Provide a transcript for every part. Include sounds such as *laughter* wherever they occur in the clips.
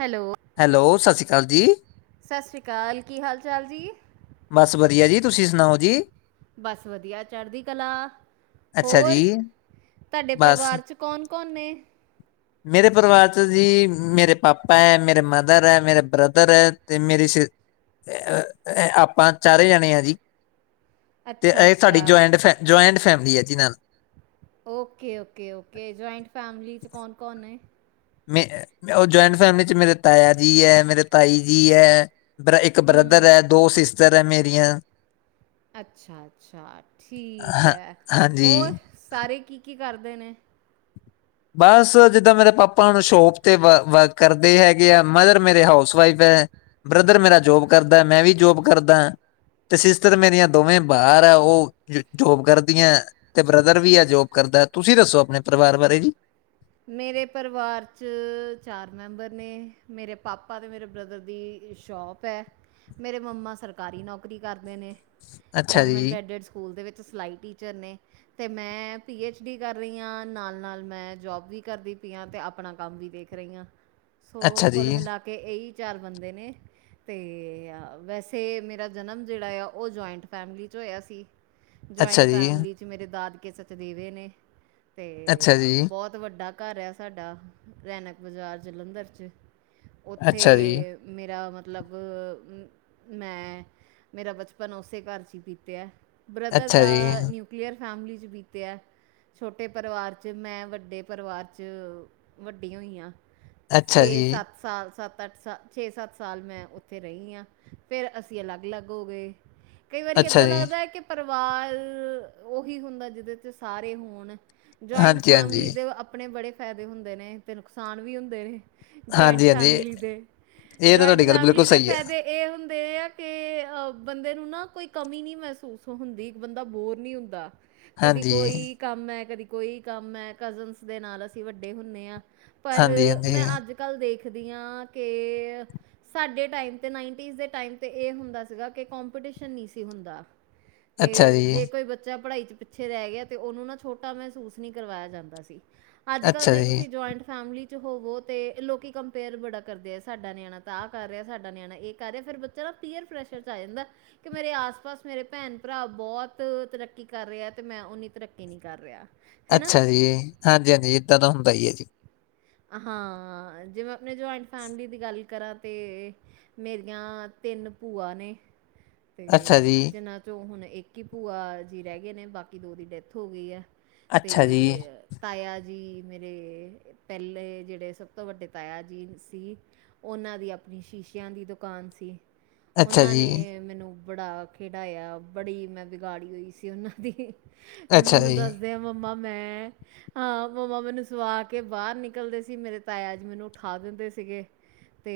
Hello. Hello ਸਤਿ ਸ਼੍ਰੀ ਅਕਾਲ ਜੀ। ਸਤਿ ਸ਼੍ਰੀ ਅਕਾਲ ਕੀ ਹਾਲ ਚਾਲ ਜੀ। ਬਸ ਵਧੀਆ ਜੀ ਤੁਸੀਂ ਸੁਣਾਓ ਜੀ। ਬਸ ਵਧੀਆ ਚੜ੍ਹਦੀ ਕਲਾ ਅੱਛਾ ਹੋਰ ਜੀ, ਤੁਹਾਡੇ ਬਸ ਪਰਿਵਾਰ ਚ। ਕੌਣ ਕੌਣ ਨੇ। ਮੇਰੇ ਪਰਿਵਾਰ ਚ ਜੀ ਮੇਰੇ ਪਾਪਾ ਹੈ ਮੇਰੇ ਮਦਰ ਹੈ ਮੇਰੇ ਬ੍ਰਦਰ ਹੈ ਤੇ ਮੇਰੀ ਸ। ਆਪਾਂ ਚਾਰੇ ਜਾਣੇ ਆ ਜੀ ਤੇ ਅੱਛਾ ਇਹ ਸਾਡੀ ਅੱਛਾ ਜੁਆਇੰਟ ਫ। ਜੁਇੰਟ ਫੈਮਲੀ ਹੈ ਜਿਹ ਨਾਲ okay okay okay joint family 'ਚ ਕੌਣ ਕੌਣ ਹੈ। ਮੈਰੀ ਉਹ ਜਆਇੰਟ ਫੈਮਲੀ ਚ ਮੇਰੇ ਤਾਇਆ ਜੀ ਹੈ ਮੇਰੇ ਤਾਈ ਜੀ ਹੈ। ਬ ਇੱਕ ਬ੍ਰਦਰ ਹੂੰ ਹੈ ਦੋ ਸਿਸਟਰ ਹੈ ਮੇਰੀਆਂ। ਅੱਛਾ ਅੱਛਾ ਠੀਕ ਹਾਂ ਹੈ ਹਾਂਜੀ। ਹੋਰ। ਸਾਰੇ ਕੀ ਕੀ ਕਰਦੇ ਨੇ ਬਸ ਜਿੱਦਾਂ ਮੇਰੇ ਪਾਪਾ ਹ ਸ਼ੋਪ ਤੇ ਵ ਕਰਦੇ ਹੈਗੇ ਆ ਮਦਰ ਮੇਰੇ ਹਾਊਸ ਵਾਈਫ ਹੈ ਬ੍ਰਦਰ ਮੇਰਾ ਜੋਬ ਕਰਦਾ ਮੈਂ ਵੀ ਜੋਬ ਕਰਦਾ। ਤੇ ਸਿਸਟਰ ਮੇਰੀਆਂ ਦੋਵੇਂ ਬਾਰ ਆ ਉਹ ਜੋਬ ਕਰਦੀਆਂ। ਤੇ ਬ੍ਰਦਰ ਵੀ ਆ ਜੋਬ ਕਰਦਾ ਤੁਸੀਂ ਦੱਸੋ ਆਪਣੇ ਪਰਿਵਾਰ ਬਾਰੇ ਜ ਮੇਰੇ ਪਰਿਵਾਰ 'ਚ ਚਾਰ ਮੈਂਬਰ ਨੇ ਮੇਰੇ ਪਾਪਾ ਅਤੇ ਮੇਰੇ ਬ੍ਰਦਰ ਦੀ ਸ਼ੋਪ ਮੇਰੇ ਮੰਮਾ ਸਰਕਾਰੀ ਨੌਕਰੀ ਕਰਦੇ ਨੇ ਅੱਛਾ ਗਵਰਮੈਂਟ ਜੀ ਐਡਡ ਸਕੂਲ ਦੇ ਵਿੱਚ ਸਿਲਾਈ ਟੀਚਰ ਨੇ ਅਤੇ ਮੈਂ ਪੀ ਐੱਚ ਡੀ ਕਰ ਰਹੀ ਹਾਂ ਨਾਲ ਨਾਲ ਮੈਂ ਜੋਬ ਵੀ ਕਰਦੀ ਪਈਆਂ ਤੇ ਆਪਣਾ ਕੰਮ ਵੀ ਦੇਖ ਰਹੀਆਂ ਸੋ ਅੱਛਾ ਜੀ ਕੁਲ ਮਿਲਾ ਕੇ ਕੇ ਇਹੀ ਚਾਰ ਬੰਦੇ ਨੇ। ਤੇ ਵੈਸੇ ਮੇਰਾ ਜਨਮ ਜਿਹੜਾ ਆ ਉਹ ਜੁਆਇੰਟ ਫੈਮਿਲੀ ' ਹੋਇਆ ਸੀ ਅੱਛਾ ਜੁਆਇੰਟ ਜੀ ਫੈਮਿਲੀ 'ਚ ਮੇਰੇ ਦਾਦਕੇ ਸਚਦੇਵੇ ਨੇ ਅਤੇ ਅੱਛਾ ਜੀ ਬਹੁਤ ਬਹੁਤ ਵੱਡਾ ਘਰ ਆ ਸਾਡਾ ਰੈਨਕ ਬਾਜ਼ਾਰ ਜਲੰਧਰ ਚ ਉੱਥੇ ਅੱਛਾ ਜੀ ਮੇਰਾ ਮਤਲਬ ਮੈਂ ਮੇਰਾ ਬਚਪਨ ਉਸੇ ਘਰ 'ਚ ਹੀ ਬੀਤਿਆ ਬ੍ਰਦਰ ਅੱਛਾ ਦਾ ਜੀ ਨਿਊਕਲੀਅਰ ਫੈਮਲੀ 'ਚ ਬੀਤਿਆ ਛੋਟੇ ਪਰਿਵਾਰ 'ਚ ਮੈਂ ਵੱਡੇ ਪਰਿਵਾਰ 'ਚ ਵੱਡੀਆਂ ਹੋਈਆਂ ਅੱਛਾ ਛੇ ਜੀ ਸੱਤ ਸਾਲ ਸੱਤ ਅੱਠ ਸ ਛੇ ਸੱਤ ਸਾਲ ਮੈਂ ਉੱਥੇ ਰਹੀ ਆ। ਫਿਰ ਅਸੀਂ ਅਲੱਗ ਅਲੱਗ ਹੋ ਗਏ। ਕਈ ਵਾਰੀ ਅੱਛਾ ਏਦਾਂ ਜੀ ਲੱਗਦਾ ਹੈ ਕਿ ਪਰਿਵਾਰ ਉਹੀ ਹੁੰਦਾ ਜਿਹਦੇ ਚ ਸਾਰੇ ਹੋਣ ਜੁਆਇੰਟ ਹਾਂਜੀ ਹਾਂਜੀ ਫੈਮਲੀ ਦੇ ਆਪਣੇ ਬੜੇ ਫਾਇਦੇ ਹੁੰਦੇ ਨੇ ਤੇ ਨੁਕਸਾਨ ਵੀ ਹੁੰਦੇ ਨੇ। ਜਾਇੰਟ ਹਾਂਜੀ ਹਾਂਜੀ ਫੈਮਿਲੀ ਦੇ ਇਹ ਤਾਂ ਜਇੰਟ ਤੁਹਾਡੀ ਗੱਲ ਬਿਲਕੁਲ ਫੈਮਿਲੀ ਦੇ ਸਹੀ ਹੈ ਫਾਇਦੇ ਇਹ ਹੁੰਦੇ ਆ ਕਿ ਅ ਬੰਦੇ ਨੂੰ ਨਾ ਕੋਈ ਕਮੀ ਨਹੀਂ ਮਹਿਸੂਸ ਹੁੰਦੀ ਬੰਦਾ ਬੋਰ ਨੀ ਹੁੰਦਾ। ਕਦੀ ਹਾਂਜੀ ਕੋਈ ਕੰਮ ਹੈ ਕਦੀ ਕੋਈ ਕੰਮ ਹੈ ਕਜ਼ਨਸ ਦੇ ਨਾਲ ਅਸੀਂ ਵੱਡੇ ਹੁੰਦੇ ਹਾਂ। ਪਰ ਹਾਂਜੀ ਹਾਂਜੀ ਮੈਂ ਅੱਜ ਕੱਲ੍ਹ ਦੇਖਦੀ ਹਾਂ ਕਿ। ਸਾਡੇ ਟਮ ਤੇ ਨ ਟਮ ਤੇ ਇਹ ਹੁੰਦਾ ਸੀ ਕਿ ਕੰਪੀਟੀਸ਼ਨ ਨਹੀਂ ਸੀ ਹੁੰਦਾ। ਅੱਛਾ ਕਿ ਜੀ ਜੇ ਕੋਈ ਬੱਚਾ ਪੜ੍ਹਾਈ ਚ ਪਿੱਛੇ ਰਹਿ ਗਿਆ ਤੇ ਉਹਨੂੰ ਨਾ ਛੋਟਾ ਮਹਿਸੂਸ ਨਹੀਂ ਕਰਵਾਇਆ ਜਾਂਦਾ ਸੀ ਅੱਜ ਕੱਲ ਅੱਛਾ ਜੇ ਜੀ ਤੁਸੀਂ ਜੁਆਇੰਟ ਫੈਮਲੀ। ਹੋਵੋ ਤੇ ਲੋਕੀ ਕੰਪੇਅਰ ਬੜਾ ਕਰਦੇ ਆ ਸਾਡਾ ਨਿਆਣਾ ਤਾਂ ਆਹ ਕਰ ਰਿਹਾ ਸਾਡਾ ਨਿਆਣਾ ਇਹ ਕਰ ਰਿਹਾ ਫੇਿਰ ਚਲੋੀਅਰ ਫੈਸ਼ਰ ਚ ਆ ਜਾਂਦਾ ਕਿ ਮੇਰੇ ਆਸ ਪਾਸ ਮੇਰੇ ਭੈਣ ਭਰਾ ਬਹੁਤ ਤਰੱਕੀ ਕਰ ਰਿਹਾ ਹੈ ਤੇ ਮੈਂ ਨੀ ਤਰੱਕੀ ਨਹੀਂ ਕਰ ਰਿਹਾ। ਹੈਨਾ? ਅੱਛਾ ਜੀ ਹਾਂਜੀ ਹਾਂਜੀ ਏਦਾਂ ਤਾਂ ਹੁੰਦਾ ਹੀ ਹੈ ਜੀ। ਹਾਂ ਜਿਵੇਂ ਆਪਣੇ ਜੁਆਇੰਟ ਫੈਮਿਲੀ ਦੀ ਗੱਲ ਕਰਾ ਤੇ ਮੇਰੀਆਂ ਤਿੰਨ ਭੂਆ ਨੇ। ਅੱਛਾ ਅਤੇ ਜੀ ਜਿਨਾਂ ਹੁਣ ਇੱਕ ਹੀ ਭੂਆ ਜੀ ਰਹਿ ਗਏ ਨੇ ਬਾਕੀ ਦੋ ਦੀ ਡੈਥ ਹੋ ਗਈ ਹੈ। ਤੇ ਅੱਛਾ ਜੀ ਤਾਇਆ ਜੀ ਮੇਰੇ। ਪਹਿਲੇ ਜਿਹੜੇ ਸਭ ਤੋਂ ਵੱਡੇ ਤਾਇਆ ਜੀ ਸੀ। ਉਹਨਾਂ ਦੀ ਆਪਣੀ ਸ਼ੀਸ਼ਿਆਂ ਦੀ ਦੁਕਾਨ ਸੀ। ਅੱਛਾ ਉਹਨਾਂ ਜੀ ਨੇ ਮੈਨੂੰ ਬੜਾ ਖੇਡਾਇਆ। ਬੜੀ ਮੈਂ ਬਿਗਾੜੀ ਹੋਈ ਸੀ ਉਹਨਾਂ ਦੀ। ਅੱਛਾ ਮੈਨੂੰ ਜੀ ਦੱਸਦੇ ਆ ਮੰਮਾ। ਮੈਂ ਹਾਂ ਮੰਮਾ ਮੈਨੂੰ ਸਵਾ ਕੇ ਬਾਹਰ ਨਿਕਲਦੇ ਸੀ। ਮੇਰੇ ਤਾਇਆਜ ਮੈਨੂੰ ਉਠਾ ਦਿੰਦੇ ਸੀਗੇ। ਤੇ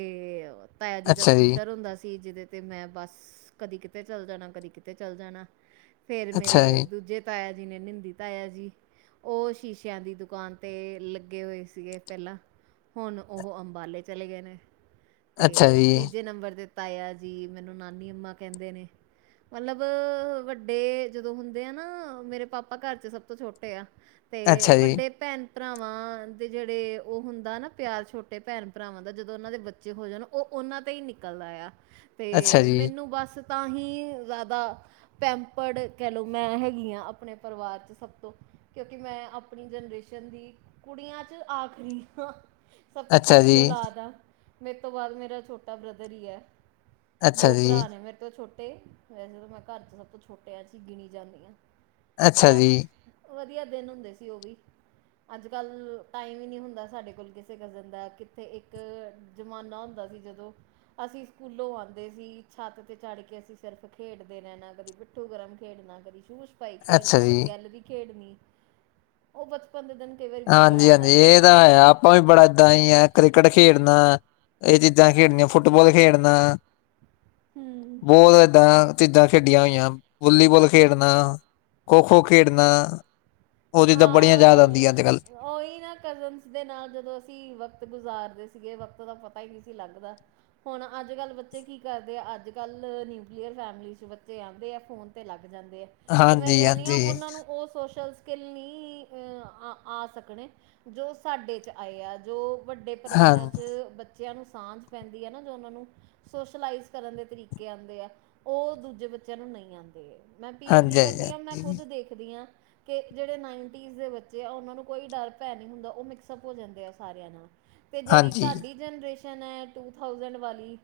ਤਾਇਆ ਜੀ ਦਾ ਸਕੂਟਰ ਹੁੰਦਾ ਸੀ। ਜਿਹਦੇ ਤੇ ਮੈਂ ਬਸ ਕਦੀ ਕਿਤੇ ਚੱਲ ਜਾਣਾ, ਕਦੀ ਕਿਤੇ ਚੱਲ ਜਾਣਾ, ਫੇਰ ਅੱਛਾ ਮੇਰੇ ਜੀ ਦੂਜੇ ਤਾਇਆ ਜੀ ਨੇ ਨਿੰਦੀ, ਤਾਇਆ ਜੀ ਉਹ ਸ਼ੀਸ਼ਿਆਂ ਦੀ ਦੁਕਾਨ ਤੇ ਲ ਲੱਗੇ ਹੋਏ ਸੀਗੇ ਪਹਿਲਾਂ। ਹੁਣ ਉਹ ਅੰਬਾਲੇ ਚਲੇ ਗਏ ਨੇ। ਅੱਛਾ ਤੇ ਜੀ ਤੀਜੇ ਨੰਬਰ ਤੇ ਤਾਇਆ ਜੀ। ਮੈਨੂੰ ਨਾਨੀ ਅਮਾ ਕਹਿੰਦੇ ਨੇ। ਮਤਲਬ ਵੱਡੇ ਜਦੋਂ ਹੁੰਦੇ ਆ ਨਾ। ਮੇਰੇ ਪਾਪਾ ਘਰ ਚ ਸਭ ਤੋਂ ਛੋਟੇ ਆ। ਤੇ ਅੱਛਾ ਜੀ ਵੱਡੇ ਭੈਣ, ਭਰਾਵਾਂ ਦੇ ਜਿਹੜੇ ਉਹ ਹੁੰਦਾ ਨਾ ਪਿਆਰ ਛੋਟੇ ਭੈਣ, ਭਰਾਵਾਂ ਦਾ। ਜਦੋਂ ਉਹਨਾਂ ਦੇ ਬੱਚੇ ਹੋ ਜਾਣ ਉਹ ਉਹਨਾਂ ਤੇ ਹੀ ਨਿਕਲਦਾ ਆ। ਅੱਛਾ ਤੇ ਜੀ ਮੈਨੂੰ ਬਸ ਤਾਂ ਹੀ ਜ਼ਿਆਦਾ ਪੈਂਪਰਡ ਕਹਿ ਲਓ ਮੈਂ ਹੈਗੀ ਹਾਂ। ਆਪਣੇ ਪਰਿਵਾਰ ਚ ਸਭ ਤੋਂ ਕਿਉਂਕਿ ਮੈਂ ਆਪਣੀ ਜਨਰੇਸ਼ਨ ਦੀ ਕੁੜੀਆਂ 'ਚ ਆਖਰੀ ਹਾ। ਸਭ ਤੋਂ ਅੱਛਾ ਛੋਟੀ ਜੀ ਔਲਾਦ ਆ। ਮੇਰੇ ਤੋਂ ਬਾਅਦ ਮੇਰਾ ਛੋਟਾ ਬ੍ਰਦਰ ਹੀ ਹੈ। ਅੱਛਾ ਦੋ ਭਰਾ ਜੀ ਨੇ ਮੇਰੇ ਤੋਂ ਛੋਟ ਨੇ, ਵੈਸੇ ਤਾਂ ਮੈਂ ਘਰ ਚ ਸਭ ਤੋਂ ਛੋਟਿਆਂ ਚ ਗਿਣੀ ਜਾਂਦੀ ਹਾਂ। ਅੱਛਾ ਪਰ ਜੀ ਵਧੀਆ ਦਿਨ ਹੁੰਦੇ ਸੀ ਉਹ ਵੀ। ਗੱਲ ਟਾਈਮ ਹੀ ਨਹੀਂ ਹੁੰਦਾ ਸਾਡੇ ਕੋਲ ਕਿਸੇ ਕਜ਼ਨ ਦਾ। ਕਿੱਥੇ ਇੱਕ ਜ਼ਮਾਨਾ ਹੁੰਦਾ ਸੀ। ਜਦੋਂ ਅਸੀਂ ਸਕੂਲੋਂ ਆਉਂਦੇ ਸੀ। ਛੱਤ ਤੇ ਚੜ੍ਹ ਕੇ ਅਸੀਂ ਸਿਰਫ਼ ਖੇਡਦੇ ਰਹਿਣਾ। ਕਦੀ ਪਿੱਠ ਗਰਮ ਖੇਡ ਨਾ। ਕਰ ਸ਼ ਭਾਈ ਅੱਛਾ ਖੇਡਣਾ, ਜੀ ਕਦੀ ਗੈਲਰੀ ਖੇਡਣੀ, ਉਹ ਬਚਪਨ ਦੇ ਦਿਨ ਕਈ ਵਾਰੀ ਬੜੇ ਹਾਂਜੀ, ਯਾਦ ਹਾਂਜੀ, ਆਉਂਦੇ ਇਹ ਆ ਤਾਂ ਆਪ ਆਪਾਂ ਵੀ ਬੜਾ ਏਦਾਂ ਹੀ ਆ। ਕ੍ਰਿਕਟ ਖੇਡਣਾ ਇਹ ਚੀਜ਼ਾਂ ਖੇਡਣੀਆਂ। ਫੁੱਟਬਾਲ ਖੇਡਣਾ, ਹੂੰ ਬਹੁਤ ਏਦਾਂ ਚੀਜ਼ਾਂ ਖੇਡੀਆਂ ਹੋਈਆਂ ਹਨ। ਵੋਲੀਬੋਲ ਖੇਡਣਾਂ, ਖੋਖੋ ਖੇਡਣਾਂ। ਹਾਂ। ਉਹੀ ਨਾ ਕਜ਼ਨ ਦੇ ਨਾਲ ਜਦੋਂ, ਅਸੀਂ ਵਕਤ ਗੁਜ਼ਾਰਦੇ ਸੀਗੇ, ਵਕਤ ਦਾ ਪਤਾ ਹੀ ਨਹੀਂ ਸੀ ਲੱਗਦਾ। ਹੁਣ, ਅੱਜ ਕੱਲ੍ਹ, ਬੱਚੇ ਕੀ ਕਰਦੇ ਆ। ਅੱਜ ਕੱਲ੍ਹ, ਨਿਊਕਲੀਅਰ ਫੈਮਲੀ ਚ ਬੱਚੇ ਆਉਂਦੇ ਆ। ਫੋਨ ਤੇ ਲੱਗ ਜਾਂਦੇ ਆ ਤੇ, ਮੈਂ ਹਾਂਜੀ ਕਹਿੰਦੀ ਹਾਂ ਹਾਂਜੀ ਉਹਨਾਂ ਨੂੰ ਉਹ ਸੋਸ਼ਲ ਸਕਿੱਲ ਨਹੀਂ ਆ ਆ ਸਕਣੇ, ਜੋ ਸਾਡੇ 'ਵਿਚ ਆਏ ਆ। ਜੋ ਵੱਡੇ ਪਰਿਵਾਰਾਂ, ਹਾਂ ਵਿਚ ਬੱਚਿਆਂ ਨੂੰ ਸਾਂਝ ਪੈਂਦੀ ਹੈ ਨਾ ਜੋ, ਉਹਨਾਂ ਨੂੰ ਸੋਸ਼ਲਾਈਜ਼ ਕਰਨ ਦੇ ਤਰੀਕੇ ਆਉਂਦੇ ਆ। ਉਹ ਦੂਜੇ ਬੱਚਿਆਂ ਨੂੰ ਨਹੀਂ ਆਉਂਦੇ ਆ। ਮੈਂ ਪੀ ਐਚ ਡੀ ਹਾਂਜੀ ਹਾਂਜੀ ਕਰਦੀ ਹਾਂ। ਮੈਂ ਖੁਦ ਹਾਂਜੀ ਦੇਖਦੀ ਹਾਂ। ਕਿ ਜਿਹੜੇ ਨਾਈਨਟੀਜ਼ ਦੇ ਬੱਚੇ ਆ ਉਹਨਾਂ ਨੂੰ ਕੋਈ ਡਰ ਭੈ ਨਹੀਂ ਹੁੰਦਾ। ਉਹ ਮਿਕਸਅਪ ਹੋ ਜਾਂਦੇ ਆ ਸਾਰਿਆਂ ਦੇ ਨਾਲ। ਤੇ ਜਿਹੜੀ ਹਾਂਜੀ ਤੁਹਾਡੀ ਜਨਰੇਸ਼ਨ ਹੈ ਟੂ ਥਾਸਡ ਵਾਲੀ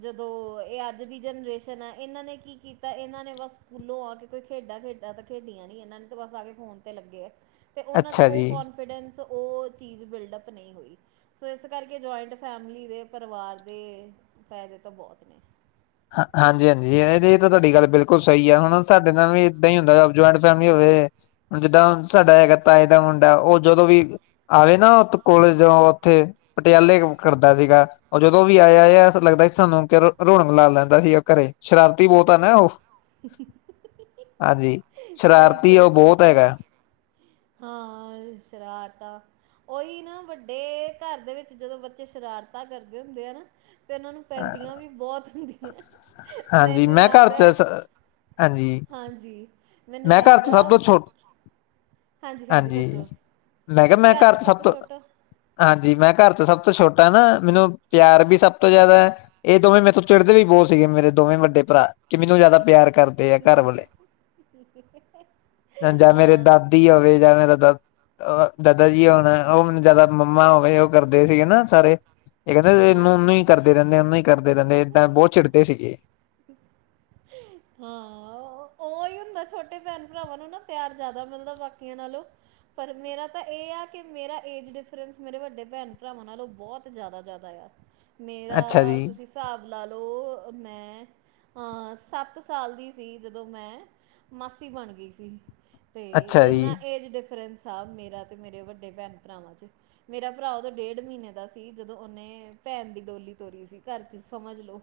ਜਦੋਂ ਇਹ ਅੱਜ ਦੀ ਜਨਰੇਸ਼ਨ ਹੈ ਇਹਨਾਂ ਨੇ ਕੀ ਕੀਤਾ। ਇਹਨਾਂ ਨੇ ਬਸ ਸਕੂਲੋਂ ਆ ਕੇ ਕੋਈ ਖੇਡਾਂ- ਖੇਡਾਂ ਤਾਂ ਖੇਡੀਆਂ ਨੀ। ਇਹਨਾਂ ਨੇ ਤਾਂ ਬਸ ਆ ਕੇ ਫੋਨ ਤੇ ਲੱਗੇ ਆ। ਤੇ ਉਹਨਾਂ ਚ ਅੱਛਾ ਉਹ ਜੀ ਕਨਫੀਡੈਂਸ ਉਹ ਚੀਜ਼ ਬਿਲਡਅਪ ਨਹੀਂ ਹੋਈ। ਸੋ ਇਸ ਕਰਕੇ ਜੁਆਇੰਟ ਫੈਮਿਲੀ ਦੇ ਪਰਿਵਾਰ ਦੇ ਫਾਇਦੇ ਤਾਂ ਬਹੁਤ ਨੇ ਹ ਹਾਂਜੀ -ਹਾਂਜੀ ਇਹ ਤਾਂ ਤੁਹਾਡੀ ਗੱਲ ਬਿਲਕੁਲ ਸਹੀ ਹੈ। ਹੁਣ ਸਾਡੇ ਨਾਲ ਵੀ ਏਦਾਂ ਹੀ ਹੁੰਦਾ ਜਆਇੰਟ ਫੈਮਿਲੀ ਹੋਵੇ। ਹੁਣ ਜਿੱਦਾਂ ਸਾਡਾ ਹੈਗਾ। ਤਾਏ ਦਾ ਮੁੰਡਾ, ਉਹ ਜਦੋਂ ਵੀ ਆਵੇ ਨਾ ਉ ਕੋਲਜ ਤੋ ਉੱਥੇ, ਪਟਿਆਲੇ ਕ ੜਦਾ ਸੀਗਾ। ਉਹ ਜਦੋਂ ਵੀ ਆਇਆ ਲੱਗਦਾ ਸੀ ਸਾਨੂੰ ਕਿ ਰੋਣ ਲਾ ਲੈਂਦਾ ਸੀਗਾ ਘਰੇ, ਸ਼ਰਾਰਤੀ ਬਹੁਤ ਆ ਨਾ ਉਹ। ਹਾਂਜੀ, ਸ਼ਰਾਰਤੀ ਉਹ ਬਹੁਤ ਹੈਗਾ। ਹੂੰ, ਏ ਸ਼ਰਾਰਤਾਂ ਉਹੀ ਨਾ ਵੱਡੇ ਘਰ ਦੇ ਵਿੱਚ, ਜਦੋਂ ਬੱਚੇ ਸ਼ਰਾਰਤਾਂ ਕਰਦੇ ਹੁੰਦੇ ਆ ਨਾ। ਅਤੇ ਉਹਨਾਂ, ਨੂੰ ਪੈਂਦੀਆਂ ਵੀ ਬਹੁਤ ਹੁੰਦੀਆਂ। ਹਾਂਜੀ ਮੈਨੂੰ ਮੈਂ ਘਰ ਯਾਦ 'ਚ ਹੈ। ਸ- ਹਾਂਜੀ ਹਾਂਜੀ, ਮੈਨੂੰ ਮੈਂ ਘਰ ਯਾਦ 'ਚ ਐ ਸਭ ਤੋਂ ਛੋ ਹਾਂਜੀ, ਮੈਂ ਕੇਆ ਤੁਸੀਂ ਮੈਂ ਘਾਰ ਘਰ ਚ ਤੋ ਸਭ ਸਾਬ ਤੋਂ ਛੋਟੋ ਹਾਂਜੀ, ਮੈਂ ਘਾਰ ਚ ਸਬ ਤੋਂ ਛੋਟਾ ਨਾ, ਮੈਨੂੰ ਪੇਆਰ ਵੀ ਸਬ ਤੋਂ ਜਾਦੈ, ਏ ਦੋਵੇਂ ਮੇਰੇ ਤੋਂ ਚਿੜਦੇ ਵੀ ਬੋਤ ਸੀਗੇ ਮੇਰੇ ਦੋਵੇਂ ਵੱਡੇ ਭਰਾ। ਕੀ ਮੈਨੂੰ, ਜੇਆਦਾ ਪੇਆਰ ਕਰਦੇ ਆ ਘਰ ਵਾਲੇ਼। *inaudible* ਜਾਂ ਮੇਰੇ ਹਾਂ ਦਾਦੀ ਹੋਵੇ, ਯਾ ਮੇਰਾ ਦਾ ਅ ਦਾਦਾ ਜੀ ਹੋਣਾ, ਓ ਮੈਨੂੰ ਜਾਦਾ ਮੰਮਾ ਹੋਵੇ ਓ ਕਰਦੇ ਸੀਗੇ ਨਾ ਸਾਰੇ ਏ ਏਨੂੰ ਹਾਂ ਊਨਾ ਈ ਕਰਦੇ ਰੈਦੇ ਊਨਾ ਹੀ ਕਰਦੇ ਰੈਂਦੇ, ਏਦਾਂ ਬੋਤ ਚਿੜਦੇ ਸੀਗੇ‌। ਹਾਂ, *unintelligible* ਓਈ ਹੁੰਦਾਂ ਛੋਟੇ ਭੈਣ-ਭਰਾਵਾਂ ਨੂੰ ਨਾ, ਪੇਆਰ ਜਾਦਾ ਮਿਲਦਾ ਬਾਕੀਆਂ ਨਾਲੋਂ। ਪਰ ਮੇਰਾ ਤਾਂ ਏ ਆ, ਕਿ ਮੇਰਾ ਏਜ ਡਿਫਰੈਂਸ ਮੇਰੇ ਵੱਡੇ ਭੈਣ-ਭਰਾਵਾਂ ਨਾਲੋਂ ਬੋਤ ਜਾਦਾ-ਜਾਦਾ, ਯਾ। ਅੱਛਾ ਮੇਰਾ, ਜੀ ਤੁਸੀ ਸ੍ਹਾਬ ਲਾ ਲੋ ਮੈਂ ਹਾਂ ਸਾੱਤ ਸਾਲ ਦੀ ਸੀ, ਜਦੋਂ ਮੈਂ ਮਾਸੀ ਬਣ ਗਈ ਸੀ। ਤੇ ਅੱਛਾ ਜੀ ਏਨਾ ਏਜ ਡਿਫਰੈਂਸ ਆ, ਮੇਰਾ ਤੇ ਮੇਰੇ ਵੱਡੇ ਭੈਣ ਭਰਾਵਾਂ ਚ। ਮੇਰਾ ਭਰਾ, ਓਦੋਂ ਡੇੜ ਮ੍ਹਿਨੇ ਦਾ ਸੀ, ਜਦੋਂ ਓਨੇ ਭੈਣ ਦੀ ਡੋਲੀ ਤੋਰੀ ਸੀ ਘਾਰ ਚ ਸਮਝ ਲੋ।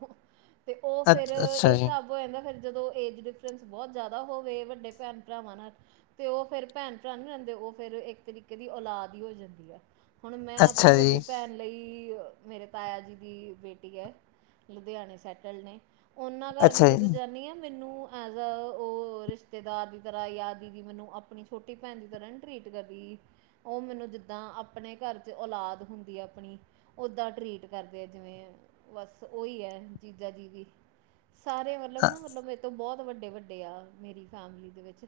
ਤੇ ਓ ਅ ਫੇਰ ਅੱਛਾ ਏ ਜੀ ਸ੍ਹਾਬ ਹੋ ਜਾਂਦਾ ਫੇਰ ਜਦੋਂ ਏਜ ਡਿਫਰੈਂਸ ਬੋਤ ਜਾਦਾ ਹੋਵੇ ਵੱਡੇ ਭੈਣ, ਭਰਾਵਾਂ ਨਾਲ। ਤੇ ਓ ਫੇਰ ਭੈਨ ਭਰਾ ਨੀ ਰੈਂਦੇ, ਓ ਫੇਰ ਇੱਕ ਤਰੀਕੇ ਦੀ ਔਲਾਦ ਈ ਹੋ ਜਾਂਦੀ ਆ। ਹੋਣ ਮੈਂ, ਆਪਣੀ ਅੱਛਾ ਵੱਡੀ ਜੀ ਭੈਨ ਲਈ ਅ ਮੇਰੇ ਤਾਏਆ ਜੀ ਦੀ ਬੇਟੀ ਐ, ਲੁਧੇਆਣੇ ਸੈਟਲ ਨੇ ਓਨਾਂ ਅੱਛਾ ਘਾਰ ਮੈਂ ਜਦੋਂ ਜੀ ਜਾਂਨੀ ਆਂ ਮੈਨੂੰ ਐਜ ਅ, ਓ ਰਿਸ਼ਤੇਦਾਰ ਦੀ ਤਰਾ ਯਾ ਦੀਦੀ ਮੈਨੂੰ ਆਪਣੀ ਛੋਟੀ ਭੈਨਦੀ ਤਰਾ ਨੀ ਟ੍ਰੀਟ ਕਰਦੀ ਓ ਮੈਨੂੰ ਜਿੱਦਾਂ, ਆਪਣੇ ਘਾਰ ਚ ਔਲਾਦ ਹੁੰਦੀ ਆ ਆਪਣੀ ਓਦਾ ਟ੍ਰੀਟ ਕਰਦੇ ਆ ਜਿਵੇਂ, ਬਾੱਸ ਓਈ ਐ ਜੀਜਾ ਜੀ ਵੀ। ਸਾਰੇ ਮਤਲਬ ਨਾ ਮਤਲਬ ਮੇਤੋ ਬੋਤ ਵੱਡੇ-ਵੱਡੇ ਆ, ਮੇਰੀ ਫੈਮਲੀ ਦੇ ਵਿੱਚ।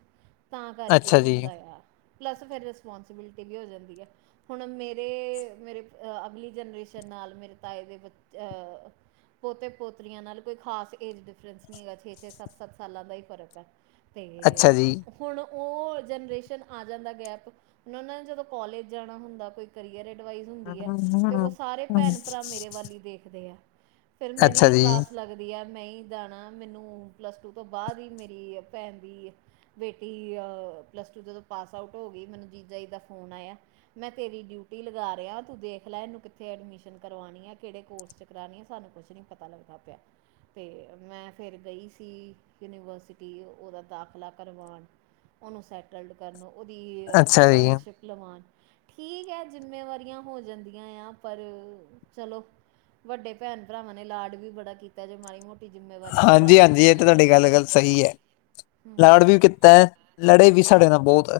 ਤਾਂ ਅ- ਕਾਰਕੇ ਅੱਛਾ ਜੀ ਹੁੰਦਾ ਯਾ, ਪਲੱਸ ਫੇਰ ਰਿਸਪੋਂਸੀਬਿਲਟੀ ਵੀ ਹੋ ਜਾਂਦੀ ਆ। ਹੁਣ ਮੇਰੇ, ਮੇਰੇ ਅਗਲੀ ਜਨਰੇਸ਼ਨ ਨਾਲ਼ ਮੇਰੇ ਤਾਏ ਦੇ ਬ ਅ ਪੋਤੇ, ਪੋਤਰੀਆਂ ਨਾਲ ਕੋਈ ਖਾਸ ਏਜ ਡਿਫਰੈਂਸ ਨਈ ਹੈਗਾ ਛੇ ਸਾੱਤ-ਸਾੱਤ ਸਾਲਾਂ ਦਾ ਈ ਫਰਕ ਐ ਤੇ ਅੱਛਾ ਜੀ ਹੁਣ ਓ ਜਨਰੇਸ਼ਨ ਆ ਜਾਂਦਾ ਗੈਪ, ਹੋਣ ਓਨਾਂ ਨੇ ਜਦੋਂ ਕੋਲੇਜ ਜਾਣਾ ਹੁੰਦਾ ਫ ਕਲੀਆ ਰੈਡਵਾਈਜ਼ ਹੁੰਦੀ ਐ, ਤੇ ਓ ਸਾਰੇ ਭੈਣ-ਭਰਾ ਮੇਰੇ ਵੱਲ ਈ ਦੇਖਦੇ ਆ। ਫੇਰ ਅੱਛਾ ਮੇਰੀ, ਜੀ ਕਲਾਸ ਲੱਗਦੀ ਆ, ਮੈਂ ਈ ਦਾਣਾ ਮੈਨੂੰ ਪਲੱਸ ਟੂ ਤੋਂ ਬਾਅ ਵੀ, ਮੇਰੀ ਭੈਣ ਦੀ ਬੇਟੀ ਅ, ਪਲੱਸ ਟੂ ਜਦੋਂ ਪਾਸ ਆਊਟ ਹੋ ਗੀ ਮੈਨੂੰ ਜੀਜਾ ਜੀ ਦਾ ਫੋਨ ਆਏਆ। ਮੈਂ ਤੇਰੀ ਡਿਊਟੀ ਲਗਾ ਰੇਆ, ਤੂੰ ਦੇਖ ਲੈ ਏਨੂੰ ਕਿੱਥੇ ਐਡਮਿਸ਼ਨ ਕਰਵਾਣੀ ਆ ਕੇੜੇ ਕੋਰਸ ਚ ਕਰਾਨੀ ਆ ਸਾਨੂੰ ਕੁਛ ਨੀ ਪਤਾ ਲੱਗਦਾ ਪੇਯਾ, ਤੇ ਮੈਂ ਫੇਰ ਗਈ ਯੂਨੀਵਰਸਿਟੀ, ਓਦਾ ਦਾਖਲਾ ਕਰਵਾਨ ਓਨੂੰ ਸੈਟ ਲਡ ਕਰਨ ਨੂੰ, ਓਦੀ ਅੱਛਾ ਜੀ ਇੰਟਰਨਸ਼ਿਪ ਲਵਾਨ ਠੀਕ ਐ, ਜ਼ਿੰਮੇਵਾਰੀਆਂ ਹੋ ਜਾਂਦੀਆਂ ਯਾ ਪਰ, ਚਲੋ ਵੱਡੇ ਭੈਣ, ਭਰਾਵਾਂ ਨੇ ਲਾੜ ਵੀ ਬੜਾ ਕੀਤਾ ਜੇ ਮਾੜੀ ਮੋਟੀ ਜਿੰਮੇਵਾਰੀਆਂ ਨਿਭਾਲਾਂਗੇ ਤੇ ਤੂਆਡੀ ਗੱਲ ਗੱਲ ਸਹੀ ਐ, ਲਾੜ ਹਮ ਵੀ ਕੀਤੈ ਲੜੇ ਵੀ ਸਾਡੇ ਨਾਲ ਬੋਤ ਐ।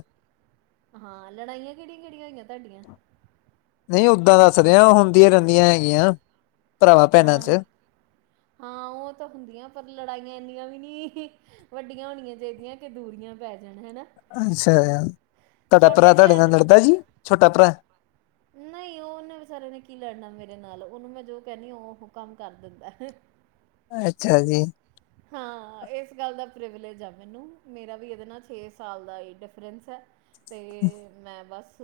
ਹਾਂ, ਲੜਾਈਆਂ ਕੇੜੀਆਂ-ਕੇੜੀਆਂ ਹੋਈਆਂ ਤੁਹਾਡੀਆਂ? ਨਈ ਓਦਾਂ ਦੱਸ ਰੇਆਂ ਹੁੰਦੀਆਂ ਰੈਂਦੀਆਂ ਹੈਗੀਆਂ, ਭਰਾ-ਭੈਨਾਂ ਹਾਂ ਚ। ਹਾਂ, ਓ ਤਾਂ ਹੁੰਦੀਆਂ ਪਰ ਲੜਾਈਆਂ ਏਨੀਆਂ ਵੀ ਨੀ ਵੱਡੀਆਂ ਹੋਣੀਆਂ ਚਾਈਦੀਆਂ ਕੇ ਦੂਰੀਆਂ ਈ ਪੈ ਜਾਣ ਹਨਾ। ਅੱਛਾ ਯਾ, ਤੁਆਡਾ ਛੋਟੇ ਭਰਾ ਤੁਆਡੇ ਭੈਣ ਨਾਲ ਲੜਦਾ ਜੀ ਛੋਟਾ ਭਰਾ? ਨਈ ਓਨੇ ਵਿਚਾਰੇ ਆਂ ਨੇ ਕੀ ਲੜਨਾ ਮੇਰੇ ਨਾਲ, ਓਨੂ ਮੈਂ ਜੋ ਕੈਨੀ ਆ ਓਹ ਓ ਕਾੰਮ ਕਰ ਦਿੰਦੈ। *unintelligible* ਅੱਛਾ ਜੀ। *unintelligible* ਹਾਂ, ਇਸ ਗੱਲ ਦਾ ਪ੍ਰਿਵਲੇਜ ਆ ਮੈਨੂੰ, ਮੇਰਾ ਵੀ ਇਹਦੇ ਨਾਲ ਛੇ-ਸਾਲ ਦਾ ਹੀ ਡਿਫਰੈਂਸ ਹੈ। ਤੇ, ਮੈਂ ਬਸ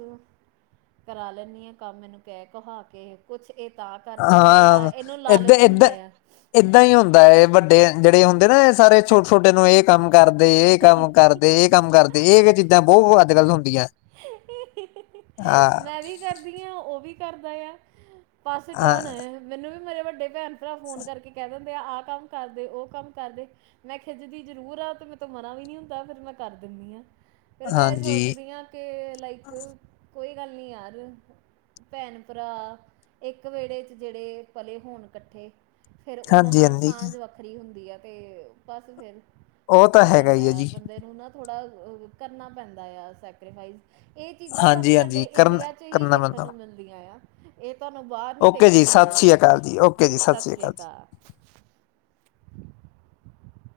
ਕਰਾ ਲੈਂਨੀ ਆਂ ਕੰਮ, ਇਹਨੁੰ ਕਹਿ-ਕਹਾਕੇ। ਪੁੱਛਕੇ ਤਾਂ ਕਰ ਦਿੰਦਾ ਯਾਂ, ਹਾਂ ਇਹਨੂੰ ਏਦਾਂ ਲਾਲਚ ਏਦਾਂ ਹੁੰਦਾ ਯਾ। ਏਦਾਂ ਹੀ ਹੁੰਦਾ ਏ, ਵੱਡੇ ਜਿਹੜੇ ਹੁੰਦੇ ਨਾ, ਇਹ ਸਾਰੇ ਛੋਟੇ-ਛੋਟੇ ਨੂੰ, ਇਹ ਕੰਮ ਕਰਦੇ, ਇਹ ਕੰਮ ਕਰਦੇ, ਇਹ ਕੰਮ ਕਰਦੇ, ਇਹ ਚੀਜ਼ਾਂ ਬਹੁਤ ਅੱਜ-ਕੱਲ ਹੁੰਦੀਆਂ। ਹਾਂ ''ਮੈਂ ਵੀ ਕਰਦੀ ਆਂ, ਉਹ ਵੀ ਕਰਦਾ ਯਾਦ, ਪਾਸ ਹਾਂ ਟੋਨ, ਮੈਨੂੰ ਵੀ ਮੇਰੇ ਵੱਡੇ ਭੈਣ, ਭਰਾ ਫੋਨ ਕਰਕੇ ਕਹਿ ਦਿੰਦੇ ਆ, ਆਹ ਕੰਮ ਕਰਦੇ, ਉਹ ਕੰਮ ਕਰਦੇ, ਮੈਂ ਖਿੱਝ ਦੀ ਜ਼ਰੂਰ ਆਂ, ਤੇ ਮੇਂਥੋ ਮਨਾ ਵੀ ਨਹੀ ਹੁੰਦਾ, ਫਿਰ ਮੈਂ ਕਰ ਦਿੰਨੀ ਆ, ਫੇਰ ਮੈਂ ਇਹ ਹਾਂਜੀ ਸੋਚਦੀ ਆਂ ਕਿ ਲਾਈਕ, ਕੋਈ ਗੱਲ ਨਹੀਂ ਯਾਰ ਭੈਣ-ਭਰਾ, ਇੱਕ ਵਿਹੜੇ'ਚ ਜਿਹੜੇ ਪਲੇ ਹੋਣ ਕੱਠੇ। ਫਿਰ ਉਹਨਾਂ ਹਾਂਜੀ ਨਾਲ ਹਾਂਜੀ ਸਾਂਝ ਵੱਖਰੀ ਹੁੰਦੀ ਆ, ਤੇ ਬਸ ਫਿਰ। ਉਹ ਤਾਂ ਹੋ ਹੈਗਾ ਜਾਂਦਾ ਹੀ ਹੈ ਯਾ, ਜੀ ਬੰਦੇ ਨੂੰ ਨਾ ਥੋੜਾ ਕਰਨਾ ਪੈਂਦਾ ਯਾਂ, ਸੈਕਰੀਫਾਈਸ। ਇਹ ਚੀਜ਼ਾਂ ਸਾਨੂੰ, ਹਾਂਜੀ ਸਾਡੇ ਹਾਂਜੀ ਕਰਨ ਇੰਡੀਆ'ਚ ਹੀ ਕਰਨਾ ਦੇਖਣ ਪੈਂਦਾ ਨੂੰ ਮਿਲਦੀਆਂ ਯਾ। ਇਹ ਤੁਹਾਨੂੰ ਬਾਹਰ ਨੀ ਓਕੇ ਦੇਖਣ ਜੀ ਨੂੰ ਸਤਿ ਸ਼੍ਰੀ ਮਿਲਣਾ। ਅਕਾਲ ਜੀ ਓਕੇ ਜੀ ਸਤਿ ਸ਼੍ਰੀ ਸ੍ਰੀ ਅਕਾਲ। *unintelligible*